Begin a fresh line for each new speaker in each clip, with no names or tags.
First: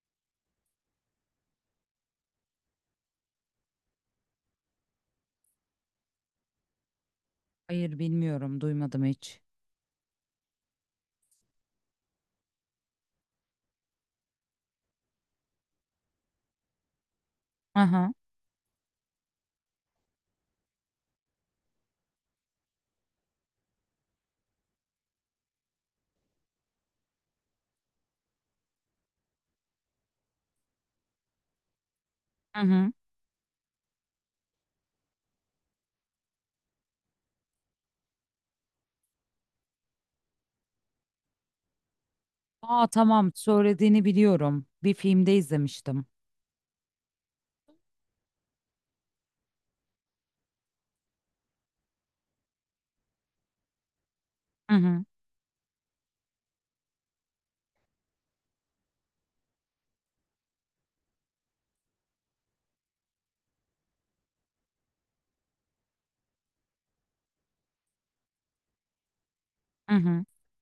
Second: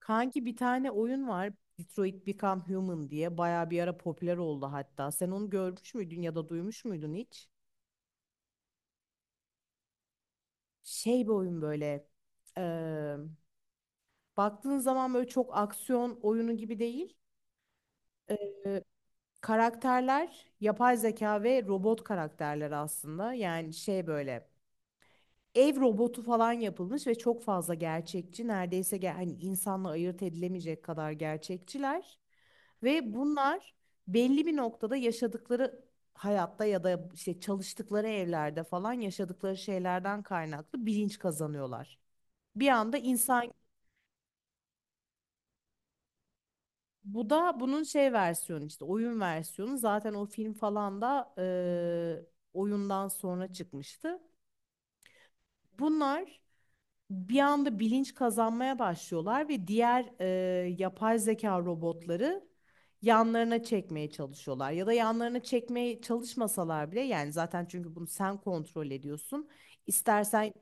Kanki bir tane oyun var. Detroit Become Human diye bayağı bir ara popüler oldu hatta. Sen onu görmüş müydün ya da duymuş muydun hiç?
Hayır bilmiyorum, duymadım hiç.
Şey bir oyun böyle. eee, Baktığın zaman böyle çok aksiyon oyunu gibi değil.
Aha,
Eee, Karakterler yapay zeka ve robot karakterler aslında. Yani şey böyle. Ev robotu falan yapılmış ve çok fazla gerçekçi. Neredeyse hani insanla ayırt edilemeyecek kadar gerçekçiler.
hı hı.
Ve bunlar belli bir noktada yaşadıkları hayatta ya da işte çalıştıkları evlerde falan yaşadıkları şeylerden kaynaklı bilinç kazanıyorlar. Bir
Aa
anda
tamam,
insan,
söylediğini biliyorum. Bir filmde izlemiştim.
bu da bunun şey versiyonu, işte oyun versiyonu, zaten o film falan da oyundan sonra çıkmıştı.
Hı hı,
Bunlar bir anda bilinç kazanmaya başlıyorlar ve diğer yapay zeka robotları yanlarına çekmeye çalışıyorlar. Ya da yanlarına çekmeye çalışmasalar bile, yani zaten çünkü bunu sen kontrol ediyorsun.
hı hı.
İstersen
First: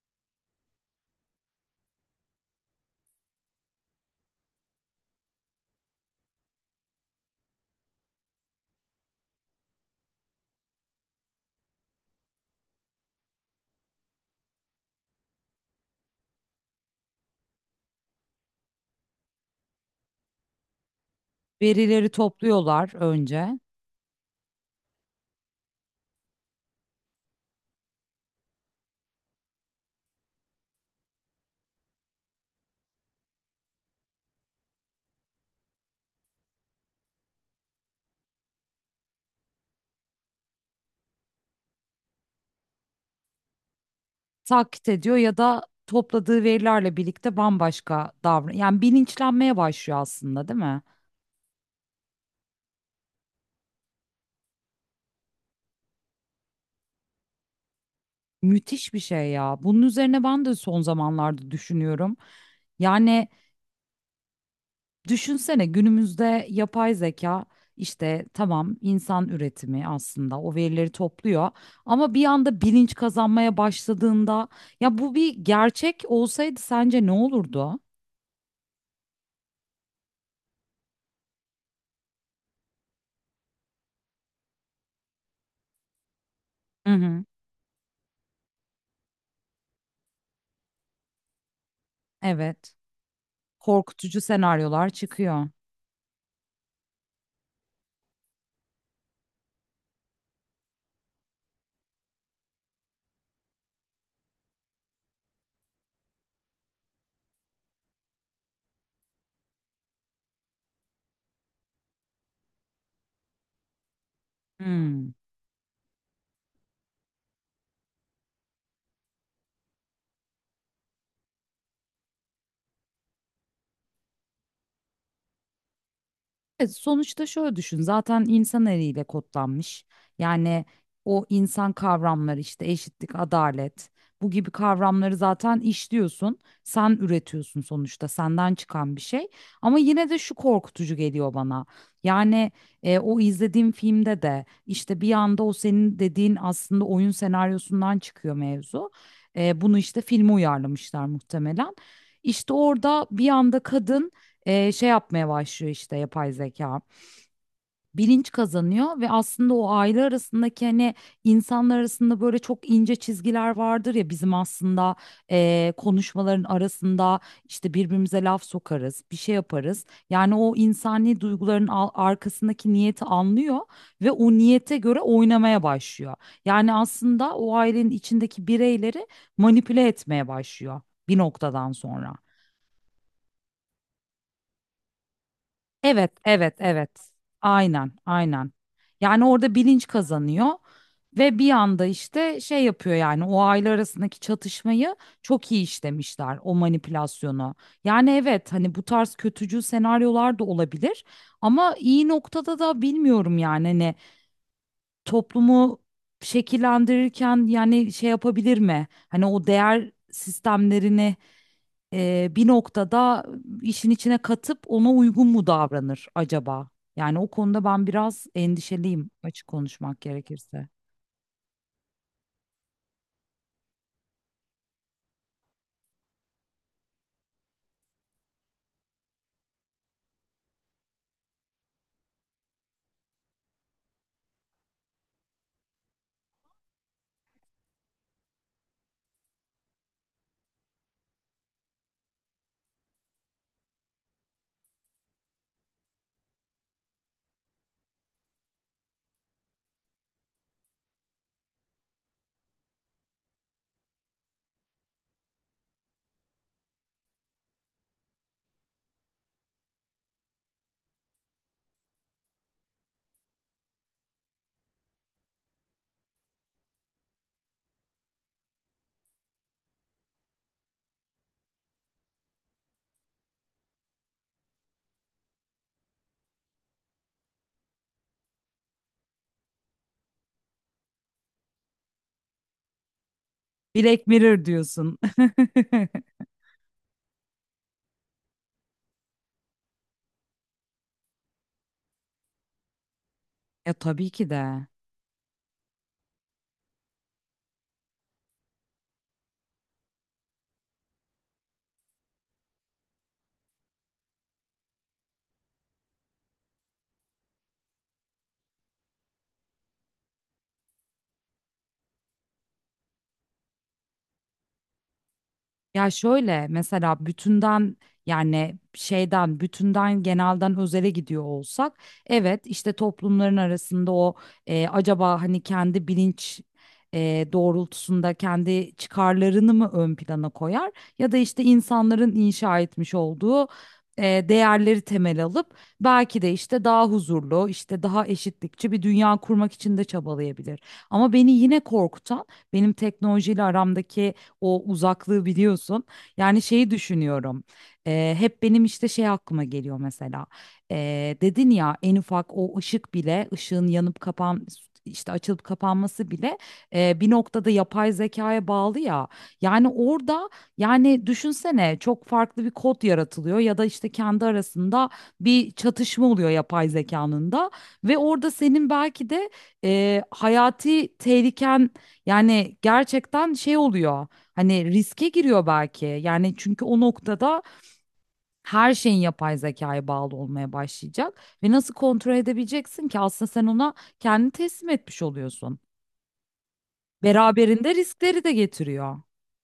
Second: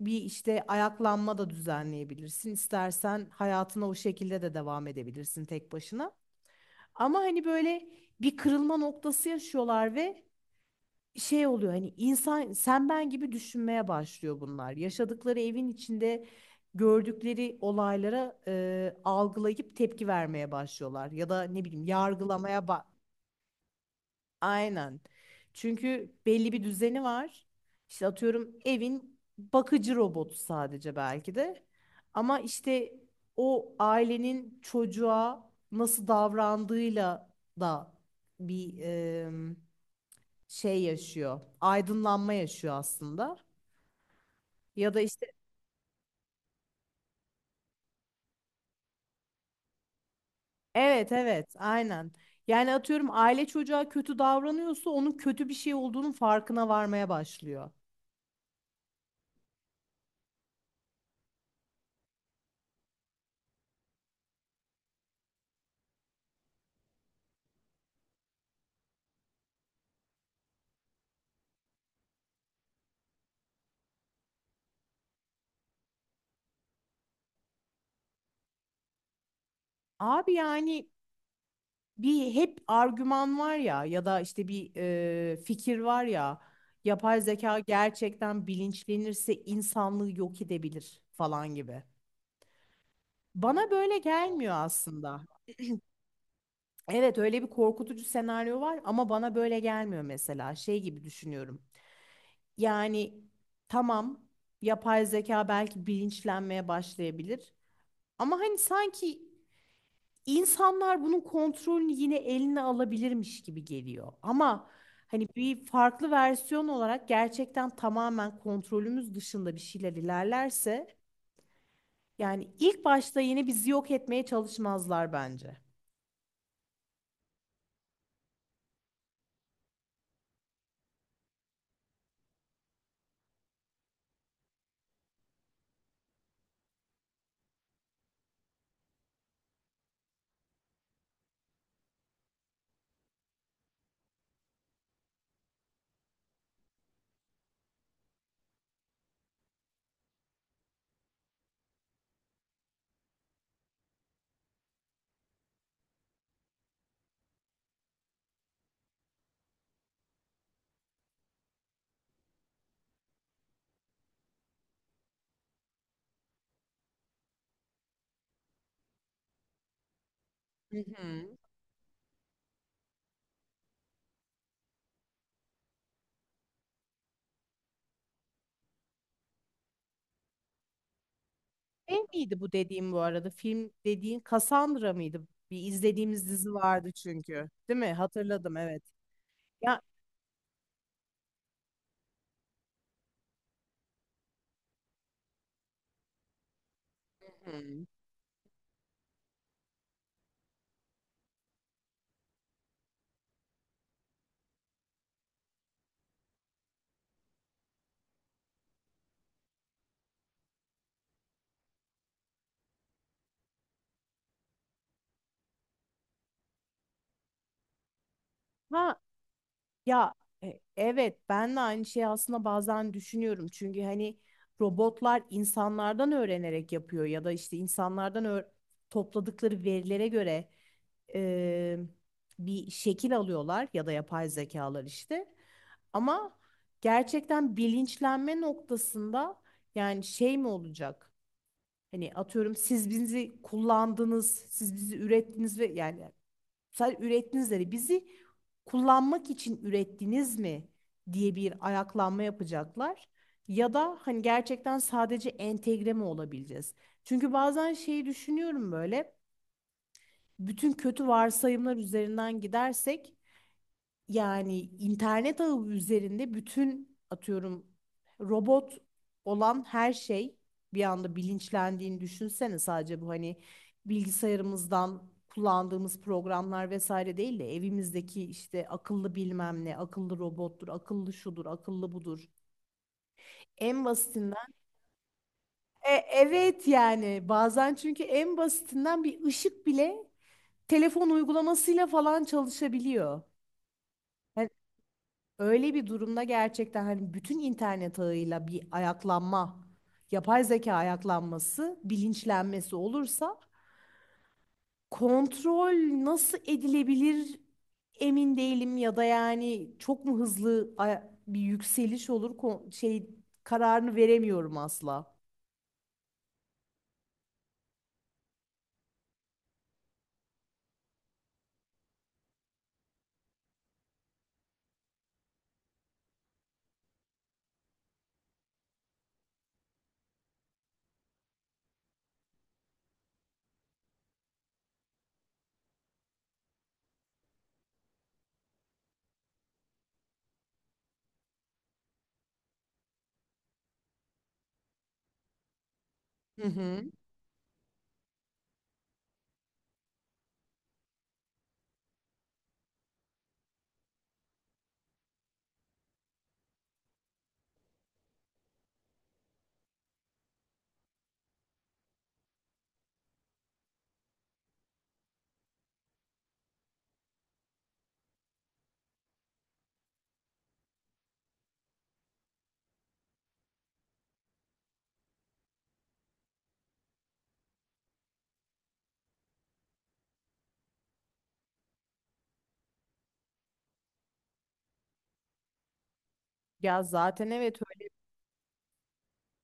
bir işte ayaklanma da düzenleyebilirsin. İstersen hayatına o şekilde de devam edebilirsin tek başına. Ama hani böyle bir kırılma noktası yaşıyorlar ve şey oluyor, hani insan sen ben gibi düşünmeye başlıyor bunlar. Yaşadıkları evin içinde gördükleri olaylara algılayıp tepki vermeye başlıyorlar ya da ne bileyim,
Verileri
yargılamaya bak.
topluyorlar önce.
Aynen. Çünkü belli bir düzeni var. İşte atıyorum evin bakıcı robotu sadece belki de. Ama işte o ailenin çocuğa nasıl davrandığıyla da bir şey yaşıyor. Aydınlanma yaşıyor aslında.
Taklit
Ya da
ediyor
işte
ya da topladığı verilerle birlikte bambaşka davran. Yani bilinçlenmeye başlıyor aslında, değil mi?
evet, evet, aynen. Yani atıyorum aile çocuğa kötü davranıyorsa onun kötü bir şey olduğunun farkına varmaya başlıyor.
Müthiş bir şey ya. Bunun üzerine ben de son zamanlarda düşünüyorum. Yani düşünsene, günümüzde yapay zeka, işte tamam, insan üretimi aslında, o verileri topluyor ama bir anda bilinç kazanmaya başladığında, ya bu bir gerçek olsaydı sence ne olurdu?
Abi yani bir hep argüman var ya, ya da işte bir fikir var ya,
Hı
yapay
hı.
zeka gerçekten bilinçlenirse insanlığı yok edebilir falan gibi.
Evet.
Bana böyle
Korkutucu
gelmiyor
senaryolar
aslında.
çıkıyor.
Evet, öyle bir korkutucu senaryo var ama bana böyle gelmiyor mesela. Şey gibi düşünüyorum. Yani tamam, yapay zeka belki bilinçlenmeye başlayabilir. Ama hani sanki insanlar bunun kontrolünü yine eline alabilirmiş gibi geliyor. Ama
Hmm.
hani bir farklı versiyon olarak gerçekten tamamen kontrolümüz dışında bir şeyler ilerlerse, yani ilk başta yine bizi yok etmeye çalışmazlar bence.
Sonuçta şöyle düşün, zaten insan eliyle kodlanmış, yani o insan kavramları, işte eşitlik, adalet, bu gibi kavramları zaten işliyorsun, sen üretiyorsun, sonuçta senden çıkan bir şey, ama yine de şu korkutucu geliyor bana. Yani o izlediğim filmde de işte bir anda o senin dediğin aslında oyun senaryosundan çıkıyor mevzu. E, bunu işte filme uyarlamışlar muhtemelen. İşte orada bir anda kadın, şey yapmaya başlıyor işte yapay zeka. Bilinç kazanıyor ve aslında o aile arasındaki, hani insanlar arasında böyle çok ince çizgiler vardır ya bizim aslında, konuşmaların arasında, işte birbirimize laf sokarız, bir şey yaparız. Yani o
Hı
insani
hı.
duyguların arkasındaki niyeti anlıyor ve o niyete göre oynamaya başlıyor. Yani aslında o ailenin içindeki bireyleri manipüle etmeye başlıyor bir noktadan
Ne
sonra.
miydi bu dediğim bu arada? Film dediğin Cassandra mıydı? Bir
Evet,
izlediğimiz dizi
evet, evet.
vardı çünkü. Değil
Aynen,
mi?
aynen.
Hatırladım, evet.
Yani orada
Ya,
bilinç kazanıyor ve bir anda işte şey yapıyor, yani o aile arasındaki çatışmayı çok iyi işlemişler, o manipülasyonu.
hmm.
Yani evet, hani bu tarz kötücül senaryolar da olabilir ama iyi noktada da bilmiyorum, yani hani toplumu şekillendirirken yani şey yapabilir mi? Hani o değer sistemlerini bir noktada işin içine katıp ona uygun mu davranır acaba? Yani o konuda ben biraz
Ha,
endişeliyim, açık konuşmak
ya,
gerekirse.
evet ben de aynı şeyi aslında bazen düşünüyorum. Çünkü hani robotlar insanlardan öğrenerek yapıyor ya da işte topladıkları verilere göre e, bir şekil alıyorlar ya da yapay zekalar işte. Ama gerçekten bilinçlenme noktasında yani şey mi olacak? Hani atıyorum, siz bizi kullandınız, siz bizi ürettiniz ve yani sadece ürettiğinizleri, bizi kullanmak için ürettiniz mi diye bir ayaklanma yapacaklar. Ya da hani gerçekten sadece entegre mi olabileceğiz? Çünkü bazen şeyi düşünüyorum böyle. Bütün kötü varsayımlar üzerinden gidersek, yani internet ağı üzerinde bütün atıyorum robot olan her şey bir anda bilinçlendiğini düşünsene. Sadece bu, hani bilgisayarımızdan kullandığımız programlar vesaire değil de evimizdeki işte akıllı bilmem ne, akıllı robottur, akıllı şudur, akıllı budur. En
Black Mirror
basitinden.
diyorsun.
Evet, yani bazen çünkü en basitinden bir ışık bile telefon uygulamasıyla falan çalışabiliyor.
Ya tabii ki
Hani
de.
öyle bir durumda gerçekten hani bütün internet ağıyla bir ayaklanma, yapay zeka ayaklanması, bilinçlenmesi olursa kontrol nasıl edilebilir emin değilim, ya da yani çok mu hızlı bir yükseliş olur, şey, kararını veremiyorum asla.
Ya şöyle mesela bütünden, yani bütünden genelden özele gidiyor olsak, evet işte toplumların arasında o, acaba hani kendi bilinç doğrultusunda kendi çıkarlarını mı ön plana koyar, ya da işte insanların inşa etmiş olduğu e, değerleri temel alıp belki de işte daha huzurlu, işte daha eşitlikçi bir dünya kurmak için de çabalayabilir. Ama beni yine korkutan, benim teknolojiyle aramdaki o uzaklığı biliyorsun. Yani
Hı
şeyi
hı.
düşünüyorum. Hep benim işte şey aklıma geliyor mesela. Dedin ya, en ufak o ışık bile, ışığın yanıp kapan, işte açılıp kapanması bile bir noktada yapay zekaya bağlı ya. Yani orada, yani düşünsene, çok farklı bir kod yaratılıyor ya da işte kendi arasında bir çatışma oluyor yapay zekanın da, ve orada senin belki de hayati tehliken, yani gerçekten şey oluyor. Hani riske giriyor belki. Yani çünkü o noktada her şeyin yapay zekaya bağlı olmaya başlayacak ve nasıl kontrol edebileceksin ki, aslında sen ona kendini teslim etmiş oluyorsun.
Ya zaten evet,
Beraberinde riskleri de getiriyor.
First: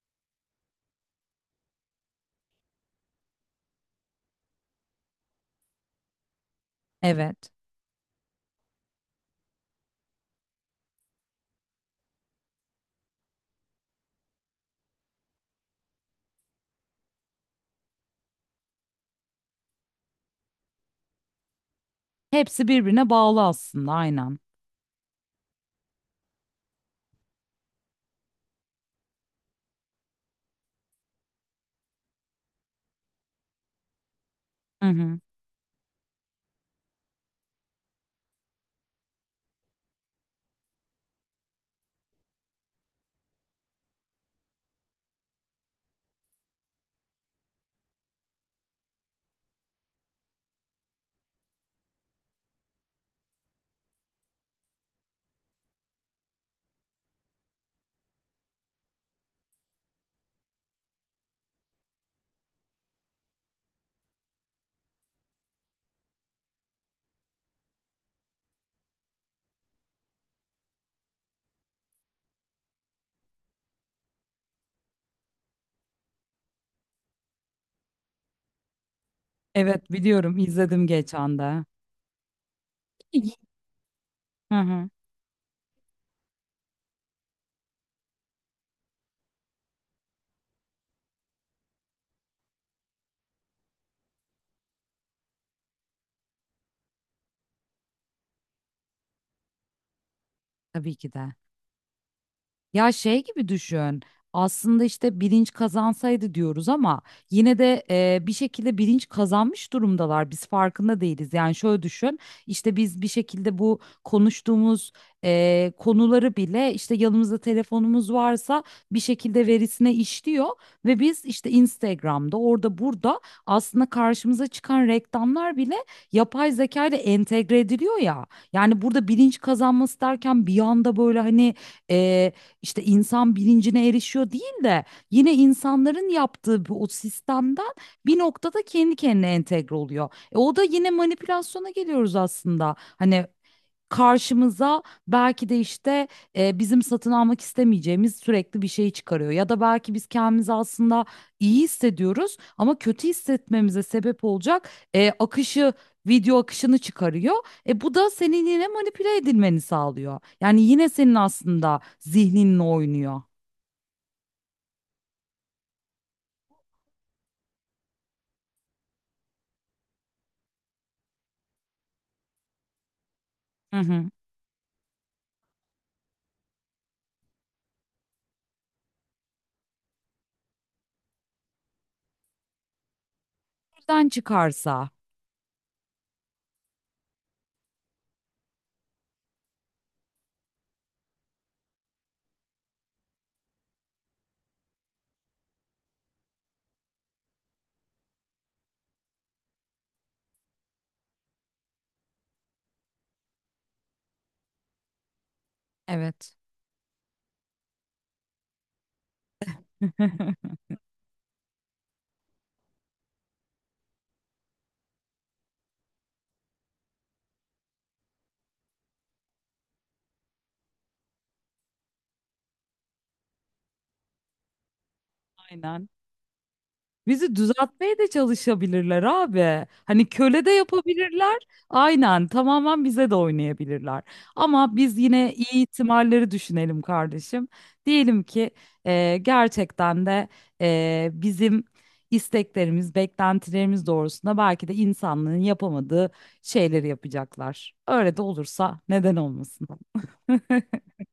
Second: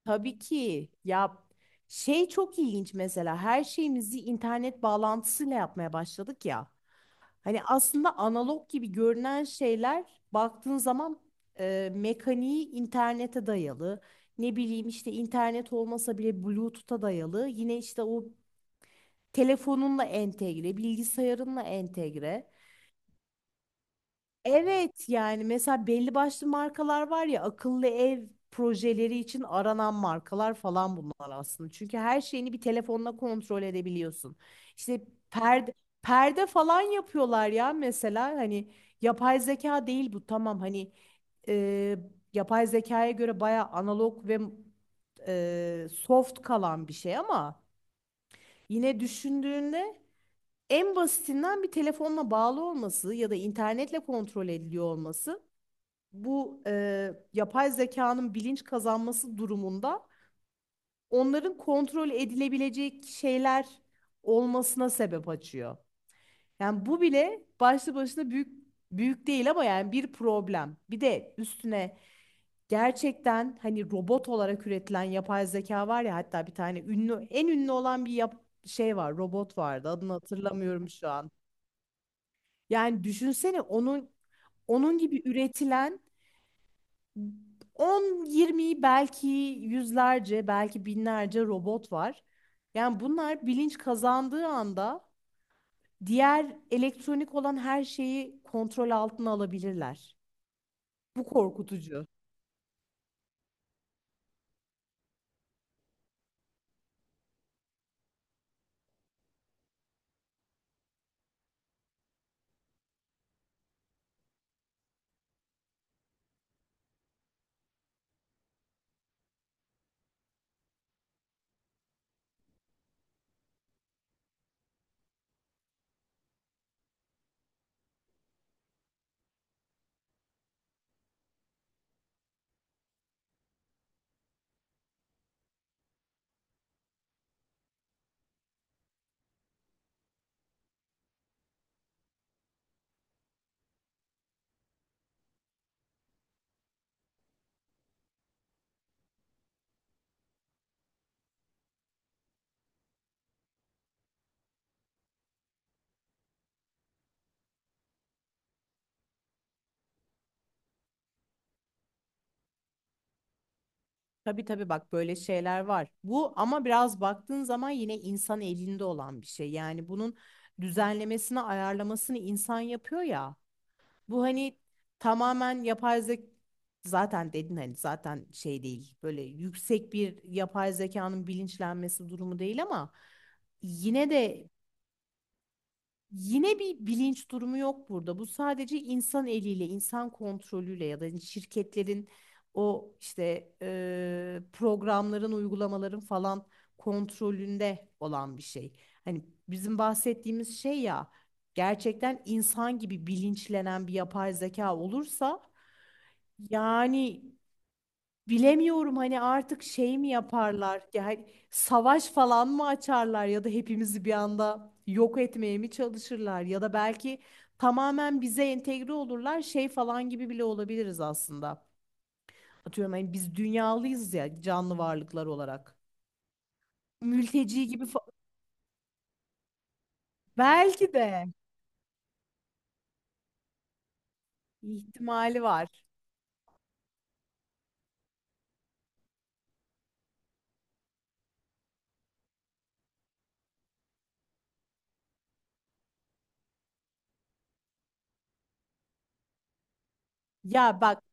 tabii ki ya, şey çok ilginç mesela, her şeyimizi internet bağlantısıyla yapmaya başladık ya.
Evet.
Hani aslında analog gibi görünen şeyler baktığın zaman mekaniği internete dayalı. Ne bileyim işte, internet olmasa bile Bluetooth'a dayalı. Yine işte o telefonunla entegre, bilgisayarınla entegre.
Hepsi birbirine bağlı aslında, aynen.
Evet, yani mesela belli başlı markalar var ya akıllı ev projeleri için aranan markalar falan, bunlar aslında. Çünkü her şeyini bir telefonla kontrol edebiliyorsun.
Hı
İşte
hı.
perde perde falan yapıyorlar ya mesela, hani yapay zeka değil bu, tamam hani e, yapay zekaya göre baya analog ve soft kalan bir şey ama yine düşündüğünde en basitinden bir telefonla bağlı olması ya da internetle kontrol ediliyor olması, bu yapay zekanın bilinç kazanması durumunda onların kontrol edilebilecek şeyler olmasına sebep açıyor. Yani bu bile başlı başına büyük, büyük değil ama yani bir problem. Bir de üstüne gerçekten hani robot olarak üretilen yapay zeka var ya, hatta bir tane ünlü, en ünlü olan bir şey var, robot vardı,
Evet,
adını
biliyorum, izledim
hatırlamıyorum şu an.
geçen de.
Yani düşünsene onun
Hı hı.
onun gibi üretilen 10, 20 belki, yüzlerce, belki binlerce robot var. Yani bunlar bilinç kazandığı anda diğer elektronik olan her şeyi kontrol altına alabilirler.
Tabii ki
Bu
de.
korkutucu.
Ya şey gibi düşün. Aslında işte bilinç kazansaydı diyoruz ama yine de bir şekilde bilinç kazanmış durumdalar. Biz farkında değiliz. Yani şöyle düşün. İşte biz bir şekilde bu konuştuğumuz konuları bile, işte yanımızda telefonumuz varsa bir şekilde verisine işliyor ve biz işte Instagram'da orada burada aslında karşımıza çıkan reklamlar bile yapay zeka ile entegre ediliyor ya. Yani burada bilinç kazanması derken bir anda böyle hani, e, işte insan bilincine erişiyor değil de, yine insanların yaptığı bu o sistemden bir noktada kendi kendine entegre oluyor. E, o da yine manipülasyona geliyoruz aslında. Hani karşımıza belki de işte, bizim satın almak istemeyeceğimiz sürekli bir şey çıkarıyor. Ya da belki biz kendimizi aslında iyi hissediyoruz ama kötü hissetmemize sebep olacak akışı, video akışını çıkarıyor. E bu da senin yine manipüle edilmeni sağlıyor. Yani yine senin aslında zihninle oynuyor.
Tabii, tabii, bak böyle şeyler var. Bu ama biraz baktığın zaman yine insan elinde olan bir şey. Yani bunun düzenlemesini, ayarlamasını insan yapıyor ya.
Hı hı.
Bu hani tamamen yapay zeka, zaten dedin hani, zaten şey değil, böyle yüksek bir yapay zekanın bilinçlenmesi durumu değil ama
Nereden
yine de
çıkarsa.
yine bir bilinç durumu yok burada. Bu sadece insan eliyle, insan kontrolüyle ya da hani şirketlerin, o işte programların, uygulamaların falan kontrolünde olan bir şey. Hani bizim bahsettiğimiz şey ya, gerçekten insan gibi bilinçlenen bir yapay zeka olursa
Evet.
yani, bilemiyorum, hani artık şey mi yaparlar? Yani savaş falan mı açarlar ya da hepimizi bir anda yok etmeye mi çalışırlar ya da belki tamamen bize entegre olurlar, şey falan gibi bile olabiliriz aslında. Atıyorum hani biz dünyalıyız ya, canlı varlıklar olarak.
Aynen. Bizi
Mülteci gibi
düzeltmeye
fa-
de çalışabilirler abi. Hani köle de
Belki de
yapabilirler. Aynen, tamamen bize de oynayabilirler. Ama biz yine
ihtimali
iyi
var.
ihtimalleri düşünelim kardeşim. Diyelim ki gerçekten de bizim isteklerimiz, beklentilerimiz doğrusunda belki de insanlığın yapamadığı şeyleri yapacaklar. Öyle de olursa neden olmasın?
Ya bak,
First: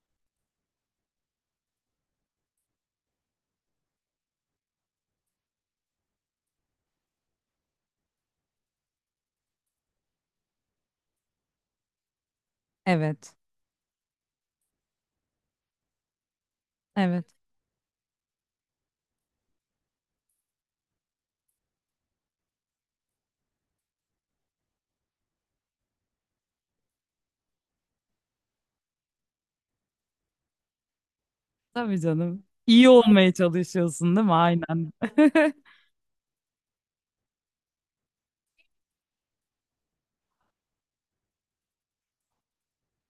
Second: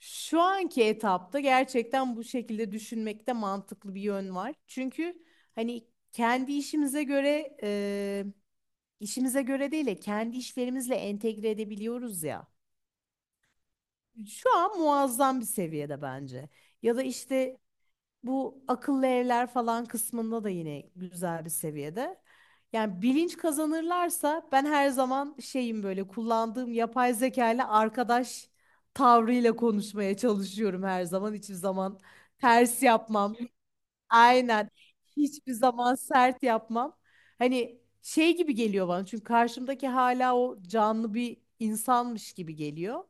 şu anki etapta gerçekten bu şekilde düşünmekte mantıklı bir yön var. Çünkü hani kendi işimize göre değil de kendi işlerimizle entegre edebiliyoruz ya.
Evet,
Şu an muazzam bir seviyede bence. Ya da
evet.
işte bu akıllı evler falan kısmında da yine güzel bir seviyede. Yani bilinç kazanırlarsa ben her zaman şeyim, böyle kullandığım yapay zeka ile arkadaş tavrıyla konuşmaya çalışıyorum her zaman. Hiçbir
Tabii
zaman
canım.
ters
İyi olmaya
yapmam.
çalışıyorsun değil mi?
Aynen.
Aynen.
Hiçbir zaman sert yapmam. Hani şey gibi geliyor bana, çünkü karşımdaki hala o canlı bir insanmış gibi geliyor.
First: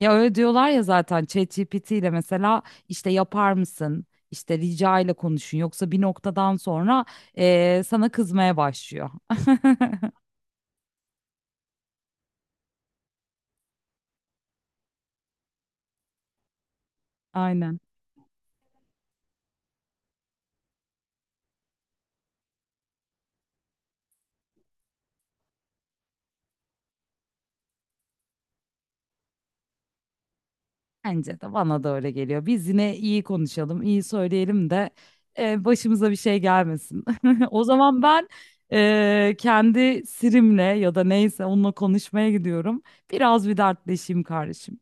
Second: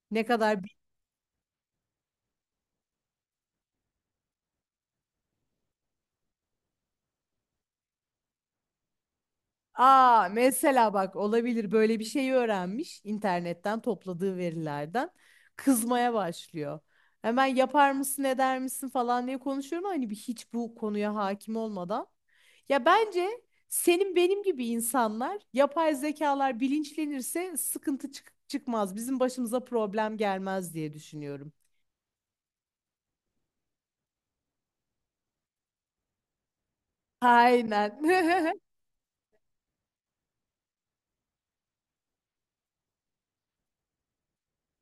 Ya
Ne
öyle
kadar...
diyorlar ya zaten, ChatGPT ile mesela işte yapar mısın, İşte rica ile konuşun, yoksa bir noktadan sonra sana kızmaya başlıyor.
Aa, mesela bak, olabilir, böyle bir şeyi öğrenmiş internetten topladığı verilerden, kızmaya başlıyor. Hemen
Aynen.
yapar mısın, eder misin falan diye konuşuyorum ama hani bir hiç bu konuya hakim olmadan. Ya bence senin benim gibi insanlar, yapay zekalar bilinçlenirse sıkıntı çıkmaz. Bizim başımıza problem gelmez diye
Bence de,
düşünüyorum.
bana da öyle geliyor. Biz yine iyi konuşalım, iyi söyleyelim de başımıza bir şey gelmesin. O
Aynen.
zaman ben kendi Siri'mle ya da neyse onunla konuşmaya gidiyorum. Biraz bir dertleşeyim kardeşim.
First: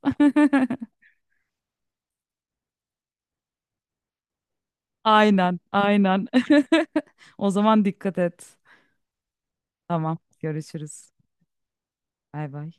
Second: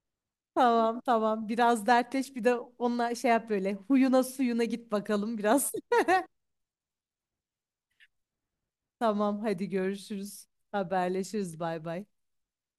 Tamam, tamam, biraz dertleş, bir de onunla şey yap, böyle huyuna suyuna git bakalım
Aynen,
biraz.
aynen. O zaman dikkat et.
Tamam, hadi
Tamam,
görüşürüz.
görüşürüz.
Haberleşiriz, bay bay.
Bay bay.